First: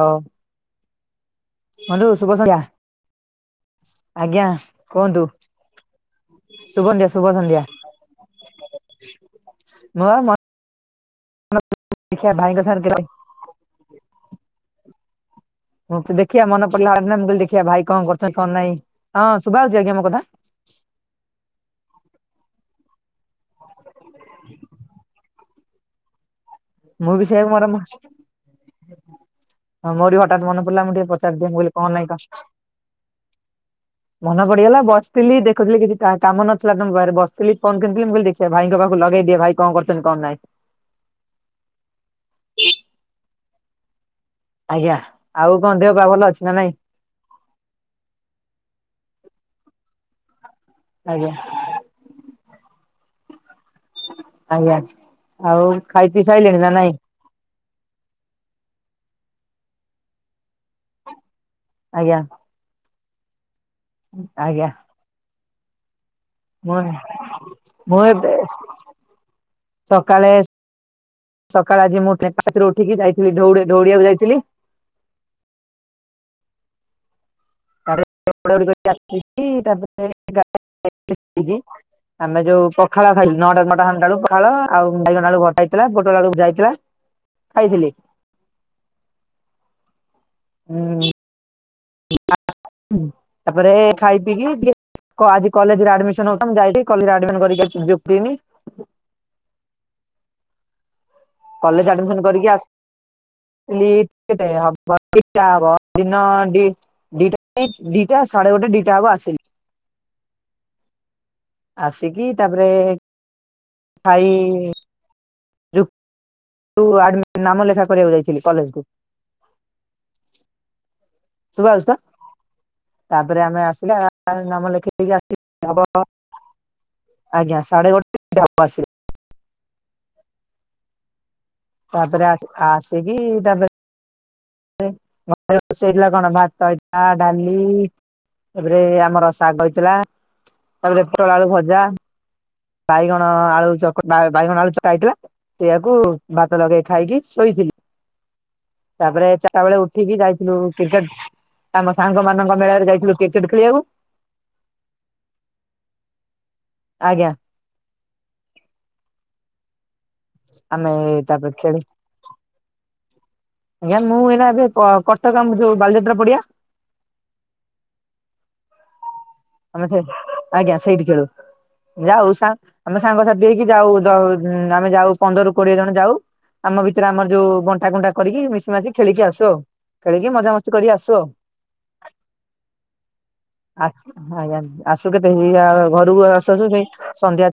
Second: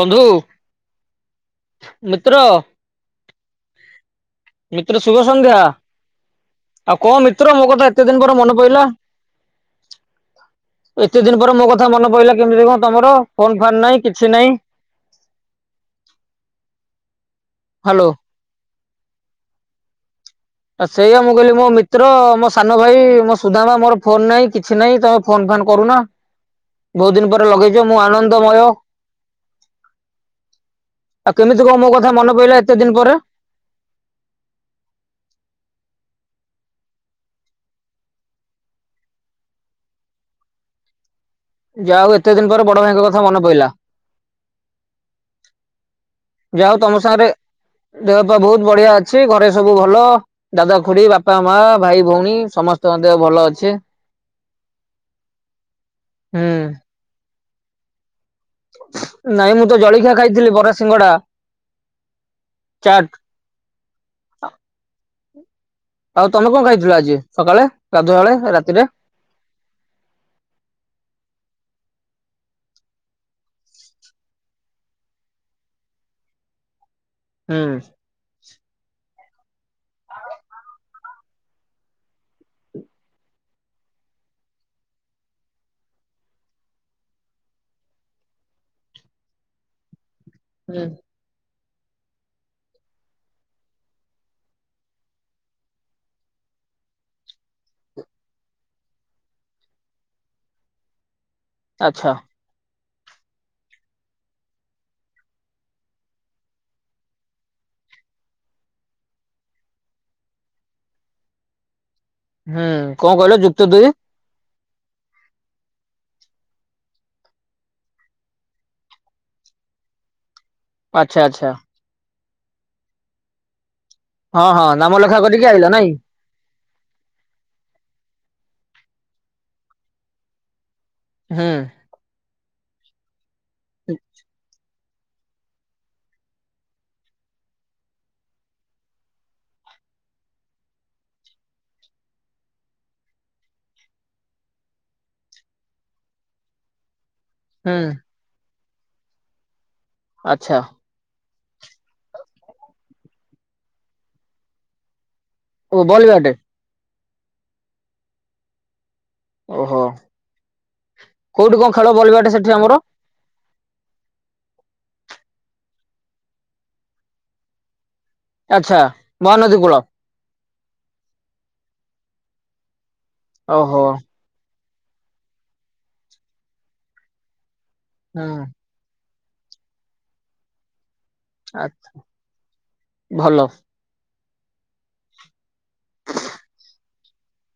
ବନ୍ଧୁ। ହାଲୁ ମିତ୍ର ଶୁଭ ସନ୍ଧ୍ୟା। ଆଜ୍ଞା ମିତ୍ର କୁହନ୍ତୁ ଶୁଭ ସନ୍ଧ୍ୟା। ଶୁଭ ଆଉ ସନ୍ଧ୍ୟା କଣ ଶୁଭ ମିତ୍ର ସନ୍ଧ୍ୟା ମୋ କଥା ଏତେ ଦିନ ପରେ ମନେ ପଇିଲା। ମୁଁ ମ ଏତେ ଦିନ ପରେ ମୋ କଥା ମନେ ଦେଖିବା ପଡିଲା ଭାଇଙ୍କ କେମିତି କଣ ସାଙ୍ଗରେ ତମର। ଫୋନ୍ ଫାନ୍ ନାହିଁ କିଛି ନାହିଁ। ହଁ ଦେଖିବା ମନ ପଡିଲା ମୁ କହିଲି ଦେଖିବା ଭାଇ କଣ ହ୍ୟାଲୋ। କରୁଛନ୍ତି କଣ ନାଇଁ ହଁ ଶଭା ହଉଛି ଆଜ୍ଞା ମୋ କଥା। ଆଛା ଏଇଆ ମୁଁ କହିଲି ମୋ ମିତ୍ର ମୋ ସାନ ଭାଇ ମୋ ସୁଧାମା ମୋର ଫୋନ ନାହିଁ କିଛି ନାହିଁ ତମେ ଫୋନ ଫାନ୍ କରୁନା ମୁଁ ବହୁତ୍ ବି ଦିନ ସେଇଆ ପରେ ମୋର ଲଗେଇଚ ମୁଁ ଆନନ୍ଦମୟ। ମୋର ବି ହଠାତ୍ ମନେ ପଡିଲା ମୁଁ ଟିକେ ଆଉ ପଚାରିଦିଏ ମୁଁ କେମିତି କହିଲି କଣ ମୋ ନାଇଁ କଥା ମନେ ପଇଲା ଏତେ ଦିନ୍‌ ପରେ। ମନେ ପଡିଗଲା ବସିଥିଲି ଦେଖୁଥିଲି କିଛି କା କାମ ନଥିଲା ତମ ପାରେ ବସଥିଲି ଫନ୍‌ କରିଥିଲି ମୁଁ କିଲି ଦେଖି ସେ ଭାଇଙ୍କ ପାଖୁ ଲଗେଇ ଦିଏ ଭାଇ କଣ କରୁଚନ୍ତି କଣ ନାଇଁ। ଯା ଓଉ ଏତେ ଦିନ ପରେ ବଡ ଭାଇଙ୍କ କଥା ମନେ ପଇିଲା। ଆଜ୍ଞା ଆଉ କଣ ଦେହ ପା ଭଲ ଅଛି। ନା ଯା ନାଇଁ ଓଉ ତମ ସାଙ୍ଗରେ ଦେହ ପା ବହୁତ୍ ବଢିଆ ଅଛି ଘରେ ସବୁ ଭଲ। ଦାଦା ଖୁଡି ଆଜ୍ଞା ବାପା ମା ଭାଇ ଭଉଣୀ ସମସ୍ତଙ୍କ ଦେହ ଭଲ ଅଛି। ଆଜ୍ଞା ଆଉ ଖାଇ ପିଇ ହୁଁ। ସାଇଲେଣି ନା ନାଇଁ। ନାଇଁ ମୁଁ ତ ଜଳିଖିଆ ଖାଇଥିଲି ବରା ସିଙ୍ଗଡା। ଆଜ୍ଞା। ଚାଟ୍। ଆଜ୍ଞା। ଆଉ ତମେ କଣ ମୁଁ ଖାଇଥିଲ ଆଜି ସକାଳେ ମୁଁ ଏବେ ଗାଧୁଆଳେ ରାତିରେ। ସକାଳେ ସକାଳେ ଆଜି ମୁଁ ଚାରିଟା ରାତିରୁ ଉଠିକି ଯାଇଥିଲି ଦଉଡି ଦଉଡିଆକୁ ଯାଇଥିଲି। ହୁଁ। ଆ ତାପରେ [unintelligible] ଆମେ ଯୋଉ ପଖାଳ ଖାଇ ନଅଟା ନଟା ସାଢେ ନଟାଳୁ ପଖାଳ ଆଉ ବାଇଗଣ ଆଳୁ ଭଜା ହେଇଥିଲା ପୋଟଳ ଆଳୁ ଭଜା ହେଇଥିଲା। ଖାଇଥିଲି। ହୁଁ। ଉଁ ତାପରେ ଖାଇ ପିଇକି ଟିକେ କ ଆଜି କଲେଜରେ ଆଡମିସନ ହୋଉଥିଲା ମୁଁ ଯାଇକି କଲେଜ ଆଡିମିସନ କରିକି ଯୋ ପିଇନି। କଲେଜ ଆଚ୍ଛା ଆଡମିସନ କରିକି ଆସ୍‌ [inaudible] [inaudible] ଦିଟା ଦିଟା ସାଢେ ଗୋଟେ ଦିଟା ହବ ଆସିଲି। ଆସିକି ହୁଁ ତାପରେ କଣ କହିଲ ଯୁକ୍ତ ଦୁଇ ଖାଇ ଯଉ ଆଡ଼ ନାମ ଲେଖା କରିବାକୁ ଯାଇଥିଲି କଲେଜ କୁ। ଆଛା ଆଛା। [unintelligible] ତାପରେ ଆମେ ଆସିଲ ହଁ ହଁ ନାମ ଲେଖିକି ଲେଖା ଆ କରିକି ଆଇଲ ସ ନାଇଁ ହବ। ଆଜ୍ଞା ସାଢେ ଗୋଟେ ହବ ଆସି ହୁଁ। ତାପରେ ଆସ ଆସିକି ତାପ [inaudible] ଘରେ ରୋଷେଇ ହେଇଥିଲା କଣ ଭାତ ଟା ଡାଲି। ତାପରେ ଆମର ଶାଗ ହେଇଥିଲା ତାପରେ [unintelligible] ଆଳୁ ଭଜା। ବାଇଗଣ ଆଳୁ ଚକ ବାଇଗଣ ଆଳୁ ଚକା ହେଇଥିଲା। ସେଆକୁ ଭାତ ଲଗେଇ ଖାଇକି ଶୋଇଥିଲି। ହୁଁ। ତାପରେ ଚାରିଟା ବେଳେ ଉଠିକି ଆଚ୍ଛା ଯାଇଥିଲୁ କ୍ରିକେଟ। ଆମ ସାଙ୍ଗମାନଙ୍କ ମେଳାରେ ଯାଇଥିଲୁ କ୍ରିକେଟ ଖେଳିବାକୁ। ଓ ବଳି ବାଟେ। ଆଜ୍ଞା। ଓହୋ ଆମେ ତାପରେ କୋଉଠି କଣ ଖେଳି ଖେଳ ବଲ ବାଟେ ସେଠି ଆମର। ଆଜ୍ଞା ମୁଁ ଏଇନା ଏବେ କଟକ ଆମ ଯୋଉ ବାଲିଯାତ୍ରା ପଡିଆ। ଆଚ୍ଛା। ମହାନଦୀ କୂଳ ଆମେ ସେ ଆଜ୍ଞା ସେଇଠି ଖେଳୁ ଯାଉ ସା ଆମେ ସାଙ୍ଗସାଥି ହେଇକି ଓହୋ ଯାଉ ଦ ହୁଁ ଆମେ ଯାଉ ପନ୍ଦରରୁ କୋଡିଏ ଜଣ ଯାଉ ଆମ ଭିତରେ ଆମର ଯୋଉ ବଣ୍ଟା କୁଣ୍ଟା ହୁଁ କରିକି ମିଶି ମାଶି ଖେଳିକି ଆସୁ ଆଉ ଖେଳିକି ମଜା ମସ୍ତି କରି ଆସୁ ଆଉ। ଆଛା ଭଲ। [unintelligible] ଆସୁ କେତେ ହେଇ ଆ ଘରକୁ ଆସୁ ଆସୁ ଯାଇ ସନ୍ଧ୍ୟା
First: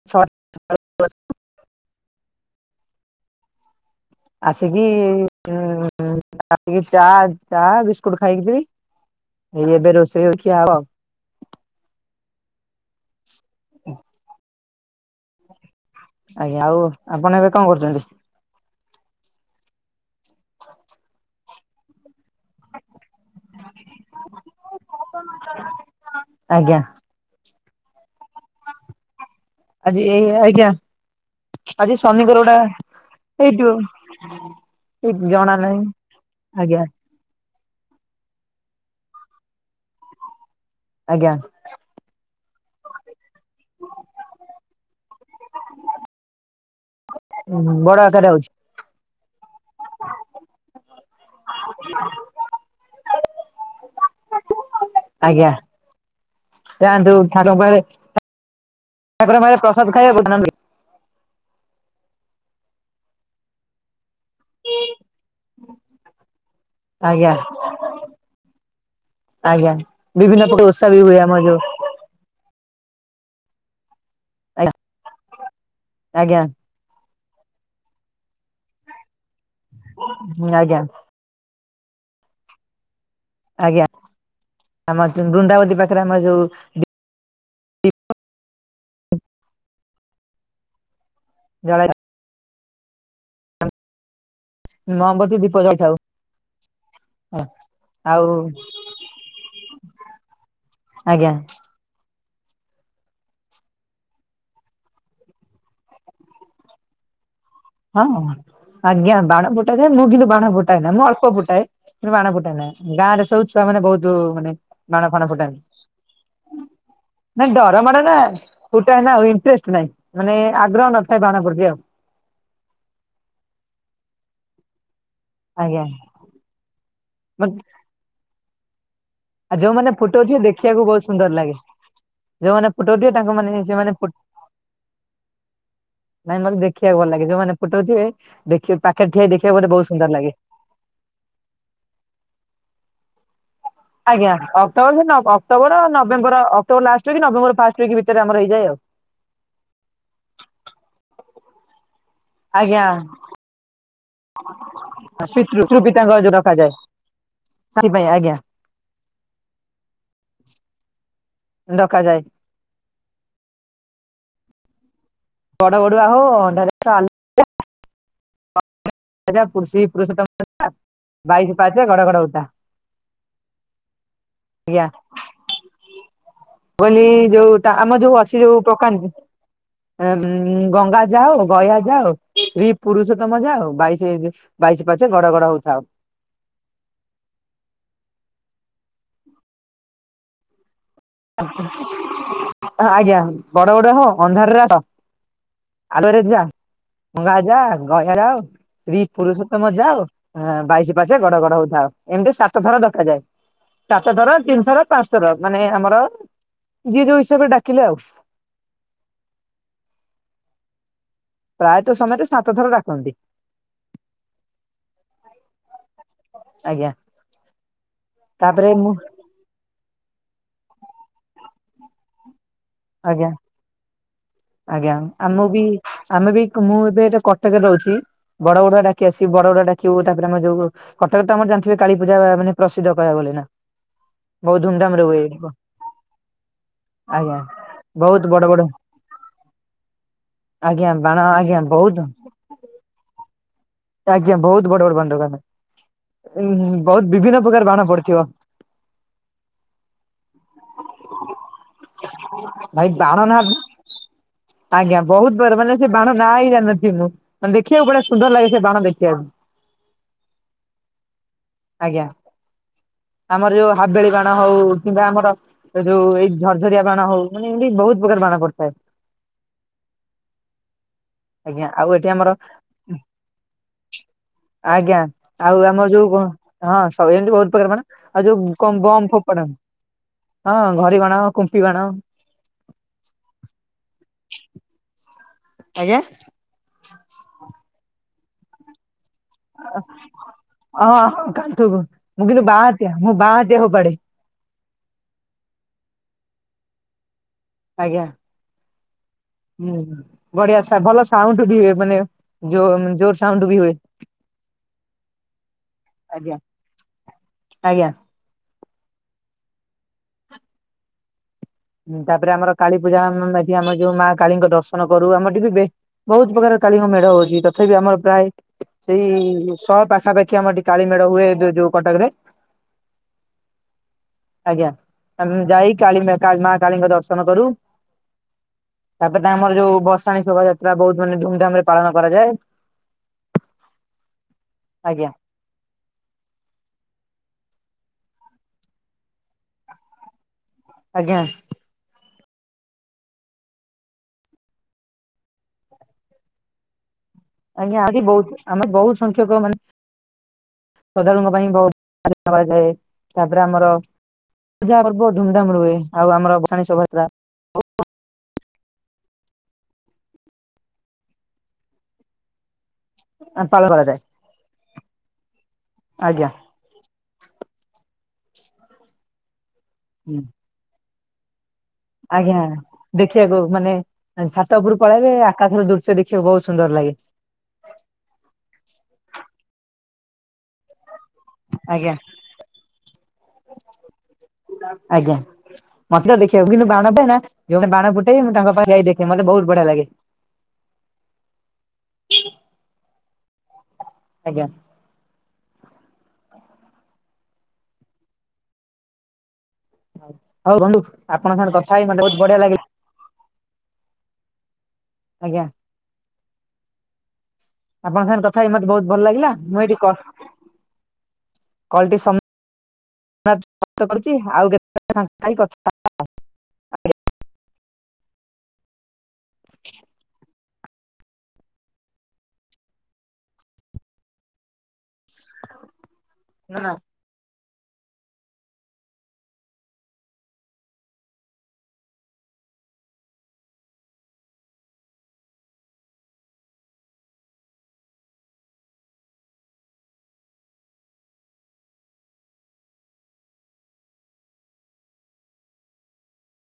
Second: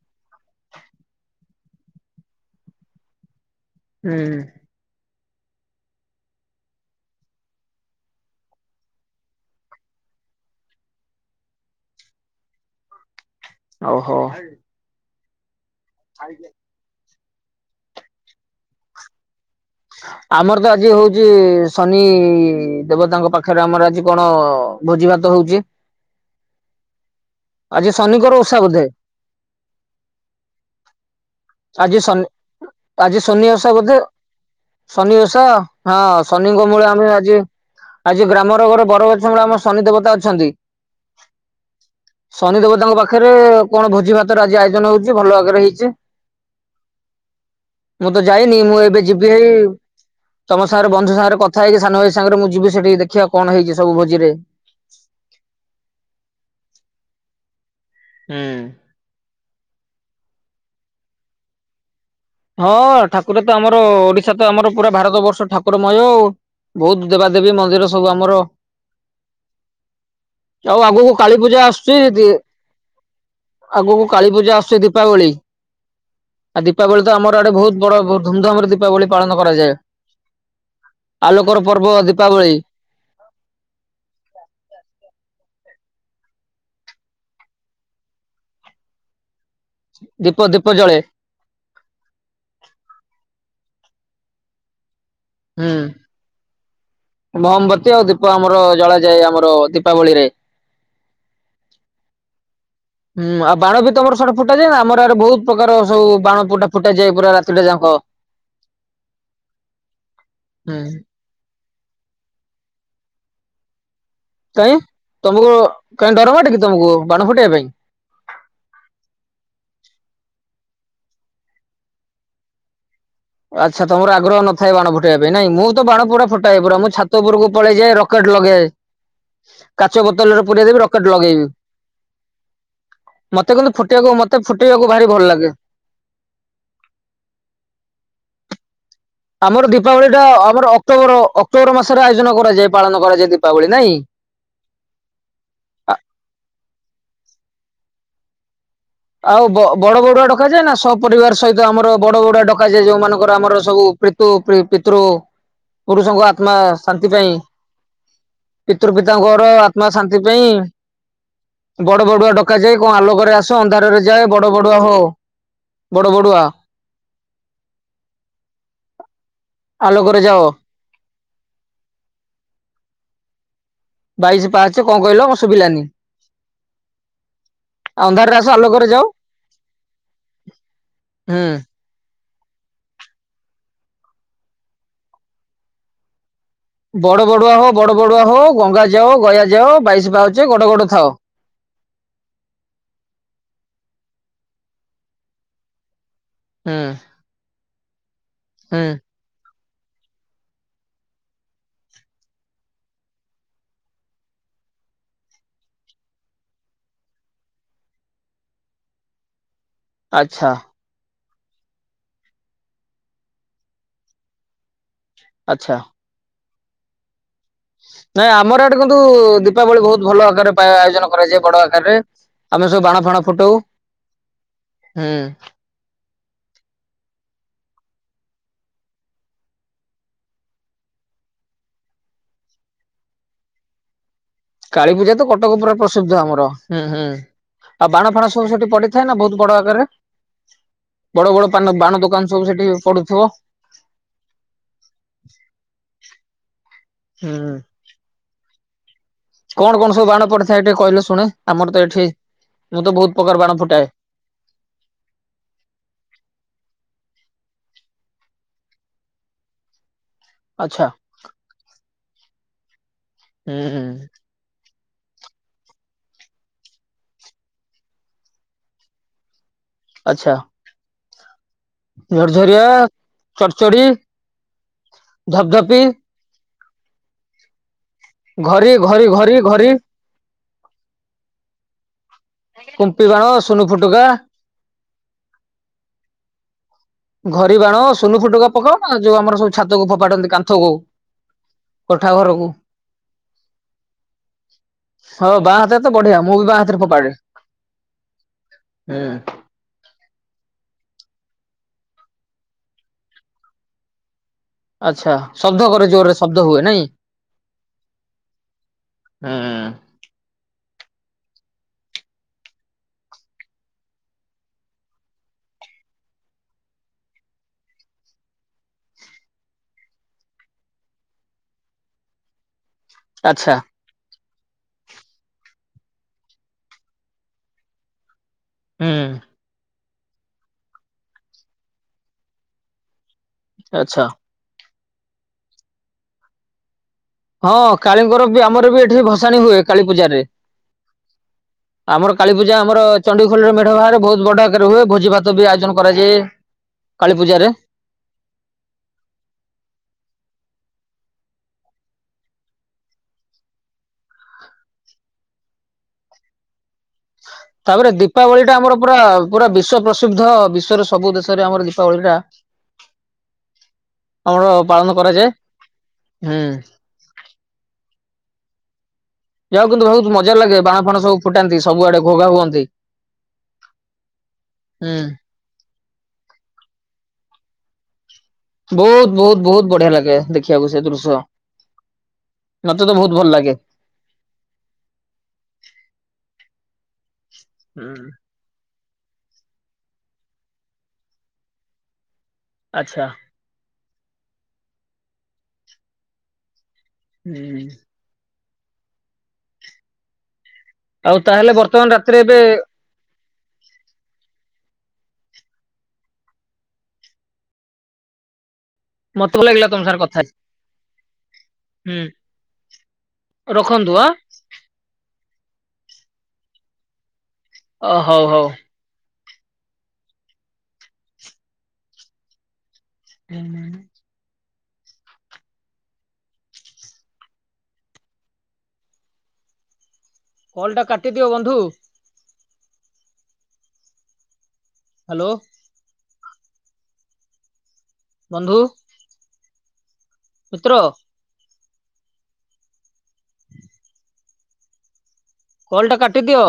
[inaudible] ହୁଁ। ଖେଳିକି [inaudible] ଚା ଚା ବିସ୍କୁଟ ଖାଇକିି ଯିବି। ଏଇ ଏବେ ରୋଷେଇ ହଉ ଖିଆହବ ଆଉ। ଓ ହୋ। ଆଜ୍ଞା ଆଉ ଆପଣ ଏବେ କଣ କରୁଛନ୍ତି? ଆମର ତ ଆଜି ହଉଚି ଶନି ଦେବତାଙ୍କ ପାଖରେ ଆମର ଆଜି କଣ ଭୋଜି ଭା ହୋଉଚି ଆଜ୍ଞା ଆଜି ଶନିଙ୍କର ଓଷା ବୋଧେ। ଆଜି ଏଇ ଆଜ୍ଞା ଆଜି ଶନିଙ୍କର ଗୋଟା ହେଇଥିବ। ହଁ [unintelligible] ଶନିଓଷା ହଁ ଶନିଙ୍କ ମୂଳେ ଆମେ ଆଜି। ଆଜି ଗ୍ରାମର ଗୋଟେ ବରଗଛ ମୂଳେ ଆମ ଶନି ଦେବତା ଅଛନ୍ତି। ଆଜ୍ଞା। ଶନି ଦେବତାଙ୍କ ପାଖରେ କଣ ଭୋଜି ଭାତର ଆଜି ଆୟୋଜନ ହଉଛି ଭଲ ଆକାରେ ହେଇଛି। ବଡ ମୁଁ ତ ଆକାରରେ ହଉଛି ଯାଇନି ମୁଁ ଏବେ ଯି ରେ ଇ ତମ ସାଙ୍ଗରେ ବନ୍ଧୁ ସାଙ୍ଗରେ କଥା ହେଇକି ସାନ ଭାଇ ସାଙ୍ଗରେ ମୁଁ ଯିବି ସେଠି ଦେଖିବାକୁ। କଣ ହେଇଛି ସବୁ ଭୋଜି ରେ? ଆଜ୍ଞା [unintelligible] ହୁଁ। ଠାକୁରଙ୍କ ପାଖରେ ପ୍ରସାଦ ଖାଇବାକୁ [unintelligible] ହଁ ଠାକୁର ତ ଆମର ଓଡି ସେତ ଆମର ପୁରା ଭାରତ ବର୍ଷ ଠାକୁରମୟ ଆଉ। ବହୁତ ଆଜ୍ଞା ଦେବାଦେବୀ ମନ୍ଦିର ସବୁ ଆମର। [unintelligible] ଆଜ୍ଞା ବିଭିନ୍ନ ପ୍ରକାର ଓଷା ବି ହୁଏ ଆମ ଯୋଉ। କିଏଜେ ଆଗକୁ କାଳୀ ପୂଜା ଆଜ୍ଞା ଆସୁଚି ଦୀପାବଳି ଆଜ୍ଞା ଆଦି ତାପରେ ତ ଆମର ଆଡେ ବହୁତ ବଡ ଧୁମଧାମରେ ଦୀପାବଳି ପାଳନ କରାଯାଏ। ଆଜ୍ଞା। ଆଲୋକର ପର୍ବ ଦୀପାବଳୀ। ଆଜ୍ଞା। ଆମର ଜେନ୍ ବୁନ୍ଦାବତୀ ପାଖରେ ଆମର ଯୋଉ ଦୀପ, ଦୀପ ଜଳେ। ଜଳ ନ ବ ହୁଁ। ମହମ୍ମବତୀ ଆଉ ଦୀପ ଆମର ଜଳାଯାଏ ଆମର ଦୀପାବଳିରେ। ଆଜ୍ଞା। ହୁଁ ଆଉ ବାଣ ବି ତମର ସାଡେ ଫୁଟାଯାଏ ନା? ଆମର ଆଡେ ବୋହୁତ ପ୍ରକାର ସବୁ ବାଣ ଫୁଟା ଫୁଟାଯାଏ। ପୁରା ରାତ ହଁ, ଆଜ୍ଞା। ବାଣ ଫୁଟା ଯଏ। ମୁଁ କିନ୍ତୁ ବାଣ ହୁଁ ଫୁଟାଏ ନା ମୁଁ ଅଳ୍ପ ଫୁଟାଏ। ମୁ ବାଣ ଫୁଟାଏନା। ଗାଁରେ ସବୁ ଛୁଆମାନେ ବହୁତ ତ୍ ମାନେ କାଇଁ ବାଣ ଫାଣ ତମକୁ କାଇଁ ଡର ମାଡେ କି ଫୁଟାନ୍ତି। ତମକୁ ବାଣ ଫୁଟେଇବା ନାଇ ପାଇଁ? ଡର ମାଡେ ନା। ଫୁଟାଏ ନା ଆଉ ଇଂଟରେଷ୍ଟ ନାଇଁ। ମାନେ ଆଗ୍ରହ ନଥାଏ ବାଣ ପ୍ରତି ଆଉ। ଆଚ୍ଛା ତମର ଆଗ୍ରହ ନ ଥାଏ ବାଣ ଫୁଟେଇବା ପାଇଁ ନାଇ? ମୁଁ ଆଜ୍ଞା ତ ବାଣ ପୁରା ଫୁଟାଏ ପୁରା। ମୁଁ ଛାତ ଉପରକୁ ମତେ ପଳେଇ ଯାଏ ରକ ରକେଟ ଲଗାଁଏ। ଆଉ ଯୋଉମାନେ କାଚ ଫଟୋ ଉଠିବେ ବୋତଲରେ ପୂରେଇ ଦେବି ଦେଖିବାକୁ ବହୁତ ରକେଟ ସୁନ୍ଦର ଲଗେଇବି। ଲାଗେ ଯୋଉମାନେ ଫଟୋ ଉଠିବେ ତାଙ୍କ ମତେ ମାନେ କିନ୍ତୁ ସେମାନେ ଫୋ ଫୁଟେଇବାକୁ ମତେ ଫୁଟେଇବାକୁ ଭାରି ଭଲ ଲାଗେ। ନାଇଁ ମତେ ଦେଖିବାକୁ ଭଲ ଲାଗେ। ଯୋଉମାନେ ଫୁଟଉଥିବେ। ଦେଖିବେ ପାଖରେ ଠିଆ ହେଇ ଦେଖିବାକୁ ଆମର ମତେ ବହୁତ ଦୀପାବଳି ସୁନ୍ଦର ଟା ଲାଗେ। ଆମର ଅକ୍ଟୋବର ଅକ୍ଟୋବର ମାସରେ ଆୟୋଜନ କରାଯାଏ। ପାଳନ କରାଯାଏ ଦୀପାବଳି ନାଇଁ? ଆଜ୍ଞା। ଅକ୍ଟୋବ ନ ଅକ୍ଟୋବର ନଭେମ୍ବର ଅକ୍ଟୋବର ଲାଷ୍ଟ କି ନଭେମ୍ବର ଫାଷ୍ଟ ୱିକ ଭିତରେ ଆମର ହେଇଯାଏ ଆଉ। ଆଉ ବ ବଡ ବଡୁଆ କଡକାଯାଏ ନା ସ ପରିବାର ସହିତ ଆମର ବଡ ବୋଡ ଆ ଆଜ୍ଞା ଡକାଯାଏ ଯୋଉମାନଙ୍କର ଆମର ସବୁ ପିତୁ ପି ପିତୃ ପିତୃ ପିତାଙ୍କ ପୁରୁଷଙ୍କ ଯୋଉ ଆତ୍ମା ଡକାଯାଏ ଶାନ୍ତି ପାଇଁ ସେଥିପାଇଁ ଆଜ୍ଞା ପିତୃ ପିତାଙ୍କର ଆତ୍ମା ଶାନ୍ତି ପାଇଁ ବଡ ଡକାଯାଏ। ବଡୁଆ ଡ କାଯାଏ କଣ ଆଲୋକରେ ଆସ ଅନ୍ଧାରରେ ଯାଏ ବଡ଼ ବଡୁଆ ହୋ। ବଡ଼ ବଡ଼ୁଆ ବଡ ହୋ ବଡୁଆ [unintelligible] [unintelligible] ପୁରୁଷ ଆଲୋକରେ ଯାଅ ପୁରୁଷୋତ୍ତମ [unintelligible] ବାଇଶ ପାହଚେ ଘଡଘଡ ହଉଥା। ବାଇଶ ପାହଚେ ଆଜ୍ଞା। କଣ କହିଲ ମତେ ଶୁଭିଲାନି। ବୋଇଲି ଯୋଉ ଆମ ଯୋଉ ଅନ୍ଧାରରେ ଅସି ଆସ ଯୋଉ ଆଲୋକରେ ଯାଅ ପକାନ୍ତି। ଏ ଗଙ୍ଗା ହୁଁ। ଯାଉ ଗୟା ଯାଉ। ଶ୍ରୀ ପୁରୁଷ ତମ ଯାଉ। ବାଇଶ ବାଇଶ ପାହଚେ ଗଡ ଗଡ ହଉଥାଉ। ବଡ ବଡୁଆ ହୋ ବଡ ବଡୁଆ ହୋ ଗଙ୍ଗା ଯାଅ ଗୟା ଯାଅ ବାଇଶ ପାଉଚେ ଗଡ ଗଡୁ ଥାଅ। ହଁ ଆଜ୍ଞା ବଡ ବଡ ହ ଅନ୍ଧାରରେ ଆସ। ଆଲୋ ରେ ଜା ହୁଁ। ଗଙ୍ଗା ଯା ଗୟ ଯା ହୁଁ। ରି ପୁରୁଷୋତ୍ତମ ଯାଅ ଆଉ ବାଇଶି ପାହାଚେ ଗଡ ଗଡ ହଉଥାଉ ଏମିତି ସାତ ଥର ଡକାଯାଏ ସାତ ଥର ତିନି ଥର ପାଞ୍ଚ ଥର ମାନେ ଆମର ଯିଏ ଯୋଉ ହିସାବରେ ଡାକିଲେ ଆଉ। ଆଚ୍ଛା ପ୍ରାୟତଃ ସମସ୍ତେ ସାତ ଥର ଡାକନ୍ତି ଆଚ୍ଛା ଆଜ୍ଞା ନାଇଁ ଆମର ତାପରେ ଏଆଡେ ମୁଁ କିନ୍ତୁ ଦୀପାବଳି ବହୁତ ଭଲ ଆକାରରେ ଆୟୋଜନ କରାଯାଏ ବଡ ଆକାରରେ ଆମେ ସବୁ ବାଣ ଫାଣ ଆଜ୍ଞା ଫୁଟଉ ଆଜ୍ଞା ହୁଁ ଆମ ବି ଆମେ ବି ମୁଁ ଏବେ ଏ କଟକରେ ରହୁଛି ବଡବଡୁଆ ଡାକି ଆସିବୁ ବଡବଡୁଆ ଡାକିବୁ ତାପରେ ଆମର ଯୋଉ କଟକ ତ ଆମର ଜାଣିଥିବେ କାଳୀ ପୂଜା ମାନେ ପ୍ରସିଦ୍ଧ କହିବା କୁ ଗଲେ ନା ବହୁତ ଧୁମଧାମ ରେ କାଳୀପୂଜା ହୁଏ ତ ଏଠି। କଟକ ପୁରା ପ୍ରସିଦ୍ଧ ଆମର ହୁଁ ହୁଁ ଆଜ୍ଞା ଆଉ ବାଣ ବହୁତ ଫାଣ ବଡ ସବୁ ବଡ ସେଠି ପଡି ଥାଏ ନା ବହୁତ ବଡ ଆକାରେ ଆଜ୍ଞା ବାଣ ବଡ ବଡ ଆଜ୍ଞା ପାନ ବହୁତ ବାଣ ଦୋକାନ ସବୁ ସେଠି ପଡୁଥିବ ଆଜ୍ଞା ବହୁତ ବଡ ବଡ ବାଣ ଦୋକାନ ବହୁତ ହୁଁ ବିଭିନ୍ନ ପ୍ରକାର ବାଣ ପଡିଥିବ କଣ କଣ ସବୁ ବାଣ ପଡିଥାଏ ଏଠି କହିଲେ ଶୁଣ ଆମର ତ ଏଠି ମୁଁ ଭାଇ ତ ବହୁତ ନା ପ୍ରକାର ବାଣ ଫୁଟାଏ। ଆଜ୍ଞା ବହୁତ ବଡ ମାନେ ସେ ବାଣ ଗାଁ ହେଇ ଜାଣିନଥିବି ଦେଖିବାକୁ ବଡ଼ିଆ ସୁନ୍ଦର ଲାଗେ ସେ ବାଣ ଦେଖିବାକୁ ଆଚ୍ଛା ଆଜ୍ଞା ଆମର ହୁଁ ଯୋଉ ହୁଁ ହାବିଲୀ ବାଣ ବାଣ ହଉ କିମ୍ବା ଆମର ଏ ଯୋଉ ଏଇ ଝରଝରିଆ ବାଣ ହଉ ମାନେ ଏମତି ବହୁତ ପ୍ରକାର ବାଣ ପଡିଥାଏ ଆଚ୍ଛା ଆଜ୍ଞା ଆଉ ଏଠି ଆମର ଝରଝରିଆ ଚଡଚଡି ଆଜ୍ଞା ଆଉ ଧପଧପି ଆମର ଯୋଉ ହଁ ଏମିତି ବହୁତ ପ୍ରକାର ମାନେ ଆଉ ଘରି ଯୋଉ ଘରି ବମ୍ ଘରି ଫୋପଡି ଘରି ହଁ ଘରି ବାଣ କୁମ୍ପି ବାଣ କୁମ୍ପି ବାଣ ସୁନୁ ଫୁଟୁକା ଆଜ୍ଞା ଘରି ବାଣ ସୁନୁ ଫୁଟକା ପକାଅ ନା ଯୋଉ ଆମର ସବୁ ଛାତକୁ ଫୋପାଡନ୍ତି କାନ୍ଥକୁ ଓ କାନ୍ତ ମୁଁ କୋଠା ଘରକୁ। କହିଲୁ ବାଁହାତ୍ୟା ମୁଁ ବାଁହାତ୍ୟା ହବ ପୋଫାଡେ ହଁ ବାଁ ହାତରେ ତ ବଢିଆ ମୁଁ ବି ବାଁ ହାତରେ ପୋଫାଡେ ଆଜ୍ଞା ହୁଁ ହୁଁ ବଢିଆ ଭଲ ସାଉଣ୍ଡ ବି ହୁଏ ମାନେ ଜୋର ସାଉଣ୍ଡ ବି ହୁଏ ଆଚ୍ଛା ଶବ୍ଦ କରେ ଜୋରରେ ଆଜ୍ଞା ଶବ୍ଦ ହୁଏ ନାଇଁ ଆଜ୍ଞା ହୁଁ ହଁ ତାପରେ ଆମର କାଳୀପୂଜା ଏଠି ଆମେ ଯୋଉ ମା କାଳୀଙ୍କ ଦର୍ଶନ କରୁ। ଆମର ଟିକେ ବି ବେ ବହୁତ ପ୍ରକାର କାଳୀଙ୍କ ମେଢ ହଉଚି ତଥାପି ଆମର ପ୍ରାୟ ସେଇ ସମ ପାଖାପାଖି ଆମର ଏଠି କାଳୀ ମେଢ ହୁଏ ଯୋଉ କଟକ ରେ। ଆଚ୍ଛା। ଆଜ୍ଞା ଆମେ ଯାଇ କାଳୀ ମା କାଳୀଙ୍କ ଦର୍ଶନ କରୁ। ହୁଁ ତାପରେ ଆମର ଯୋଉ ଭଷାଣି ଶୋଭାଯାତ୍ରା ବହୁତ ମାନେ ଧୁମଧାମ ରେ ପାଳନ କରାଯାଏ। ଆଚ୍ଛା। ଆଜ୍ଞା। ହଁ କାଳୀଙ୍କର ବି ଆମର ବି ଏଠି ଭସାଣି ହୁଏ କାଳୀ ପୂଜାରେ। ଆଜ୍ଞା। ଆମର କାଳୀପୂଜା ଆମର ଚଣ୍ଡିଖୋଲରେ ମେଢ ବାହାରେ ବହୁତ ବଡ ଆକାରରେ ହୁଏ, ଭୋଜି ଭାତ ବି ଆୟୋଜନ କରାଯାଏ। କାଳୀ ପୂଜାରେ ଆଜ୍ଞା ଆ ବହୁତ ଆମେ ବହୁତ ସଂଖ୍ୟକ ମାନେ ଶ୍ରଦ୍ଧାଳୁଙ୍କ ପାଇଁ ବହୁତ ଆବିଷ କରାଯାଏ। ତାପରେ ଆମର ପୂଜା ପର୍ବ ଧୁମ ଧାମ ରେ ହୁଏ। ଆଉ ଆମର ଗଣେଶ ଭଷା ତାପରେ ଦୀପାବଳି ଟା ଆମର ପୁରା ପୁରା ବିଶ୍ଵ ପ୍ରସିଦ୍ଧ, ବିଶ୍ୱ ରେ ସବୁ ଦେଶରେ ଆମର ଦୀପାବଳିଟା ପାଳନ କରାଯାଏ। ଆମର ପାଳନ କରାଯାଏ। ଆଜ୍ଞା ହୁଁ। ଯାହା ହୋଉ କିନ୍ତୁ ବହୁତ ମଜ ଲାଗେ ବାଣ ଫାଣ ସବୁ ଫୁଟାନ୍ତି ସବୁଆ ଆଜ୍ଞା ଦେଖିବାକୁ ମାନେ ଛାତ ଉପରୁ ହୁଁ। ପଳେଇବେ ପାଖରେ ଦୃଶ୍ୟ ଦେଖିବାକୁ ବହୁତ ସୁନ୍ଦର ଲାଗେ। ବହୁତ ବହୁତ ବହୁତ ବଢିଆ ଲାଗେ ଦେଖିବାକୁ ସେ ଦୃଶ୍ୟ। ଆଜ୍ଞା ମତେ ତ ବହୁତ ଭଲ ଲାଗେ। ଆଜ୍ଞା ମତେ ତ ଦେଖିବାକୁ କିନ୍ତୁ ବାଣ ପାଇଁ ନା ଯୋଉମାନେ ବାଣ ହୁଁ ଫୁଟେଇ ମୁଁ ତାଙ୍କ ପାଖରେ ଯାଇ ଦେଖ ସେ ମତେ ବହୁତ ବଢିଆ ଲାଗେ। ଆଚ୍ଛା। ଆଜ୍ଞା। ହୁଁ। ହଉ ବନ୍ଧୁ ଆଉ ଆପଣଙ୍କ ତାହେଲେ ସାଙ୍ଗେ କଥା ବର୍ତ୍ତମାନ ହେଇ ମତେ ରାତିରେ ବହୁତ ଏବେ ବଢିଆ ଲାଗିଲା। ଆଜ୍ଞା। ଆପଣଙ୍କ ସାଙ୍ଗ କଥାଇ ମତେ ବହୁତ ଭଲ ଲାଗିଲା। ମତେ ମୁ ଏଇଠି ତମ କ ସାଙ୍ଗରେ କଥା ହେଇ। କଲ ଟି ହୁଁ ସମାପ୍ତ ରଖନ୍ତୁ ଆଁ କରୁଚି, ଆଉକେତେବେଳ ଫାଙ୍କା ହେଇ କଥା ହବା। ଅ ହଉ ହଉ। ହୁଁ। ନା। କଲ ଟା କାଟିଦିଅ ବନ୍ଧୁ? ହ୍ୟାଲୋ। ବନ୍ଧୁ। ମିତ୍ର। କଲଟା କାଟିଦିଅ।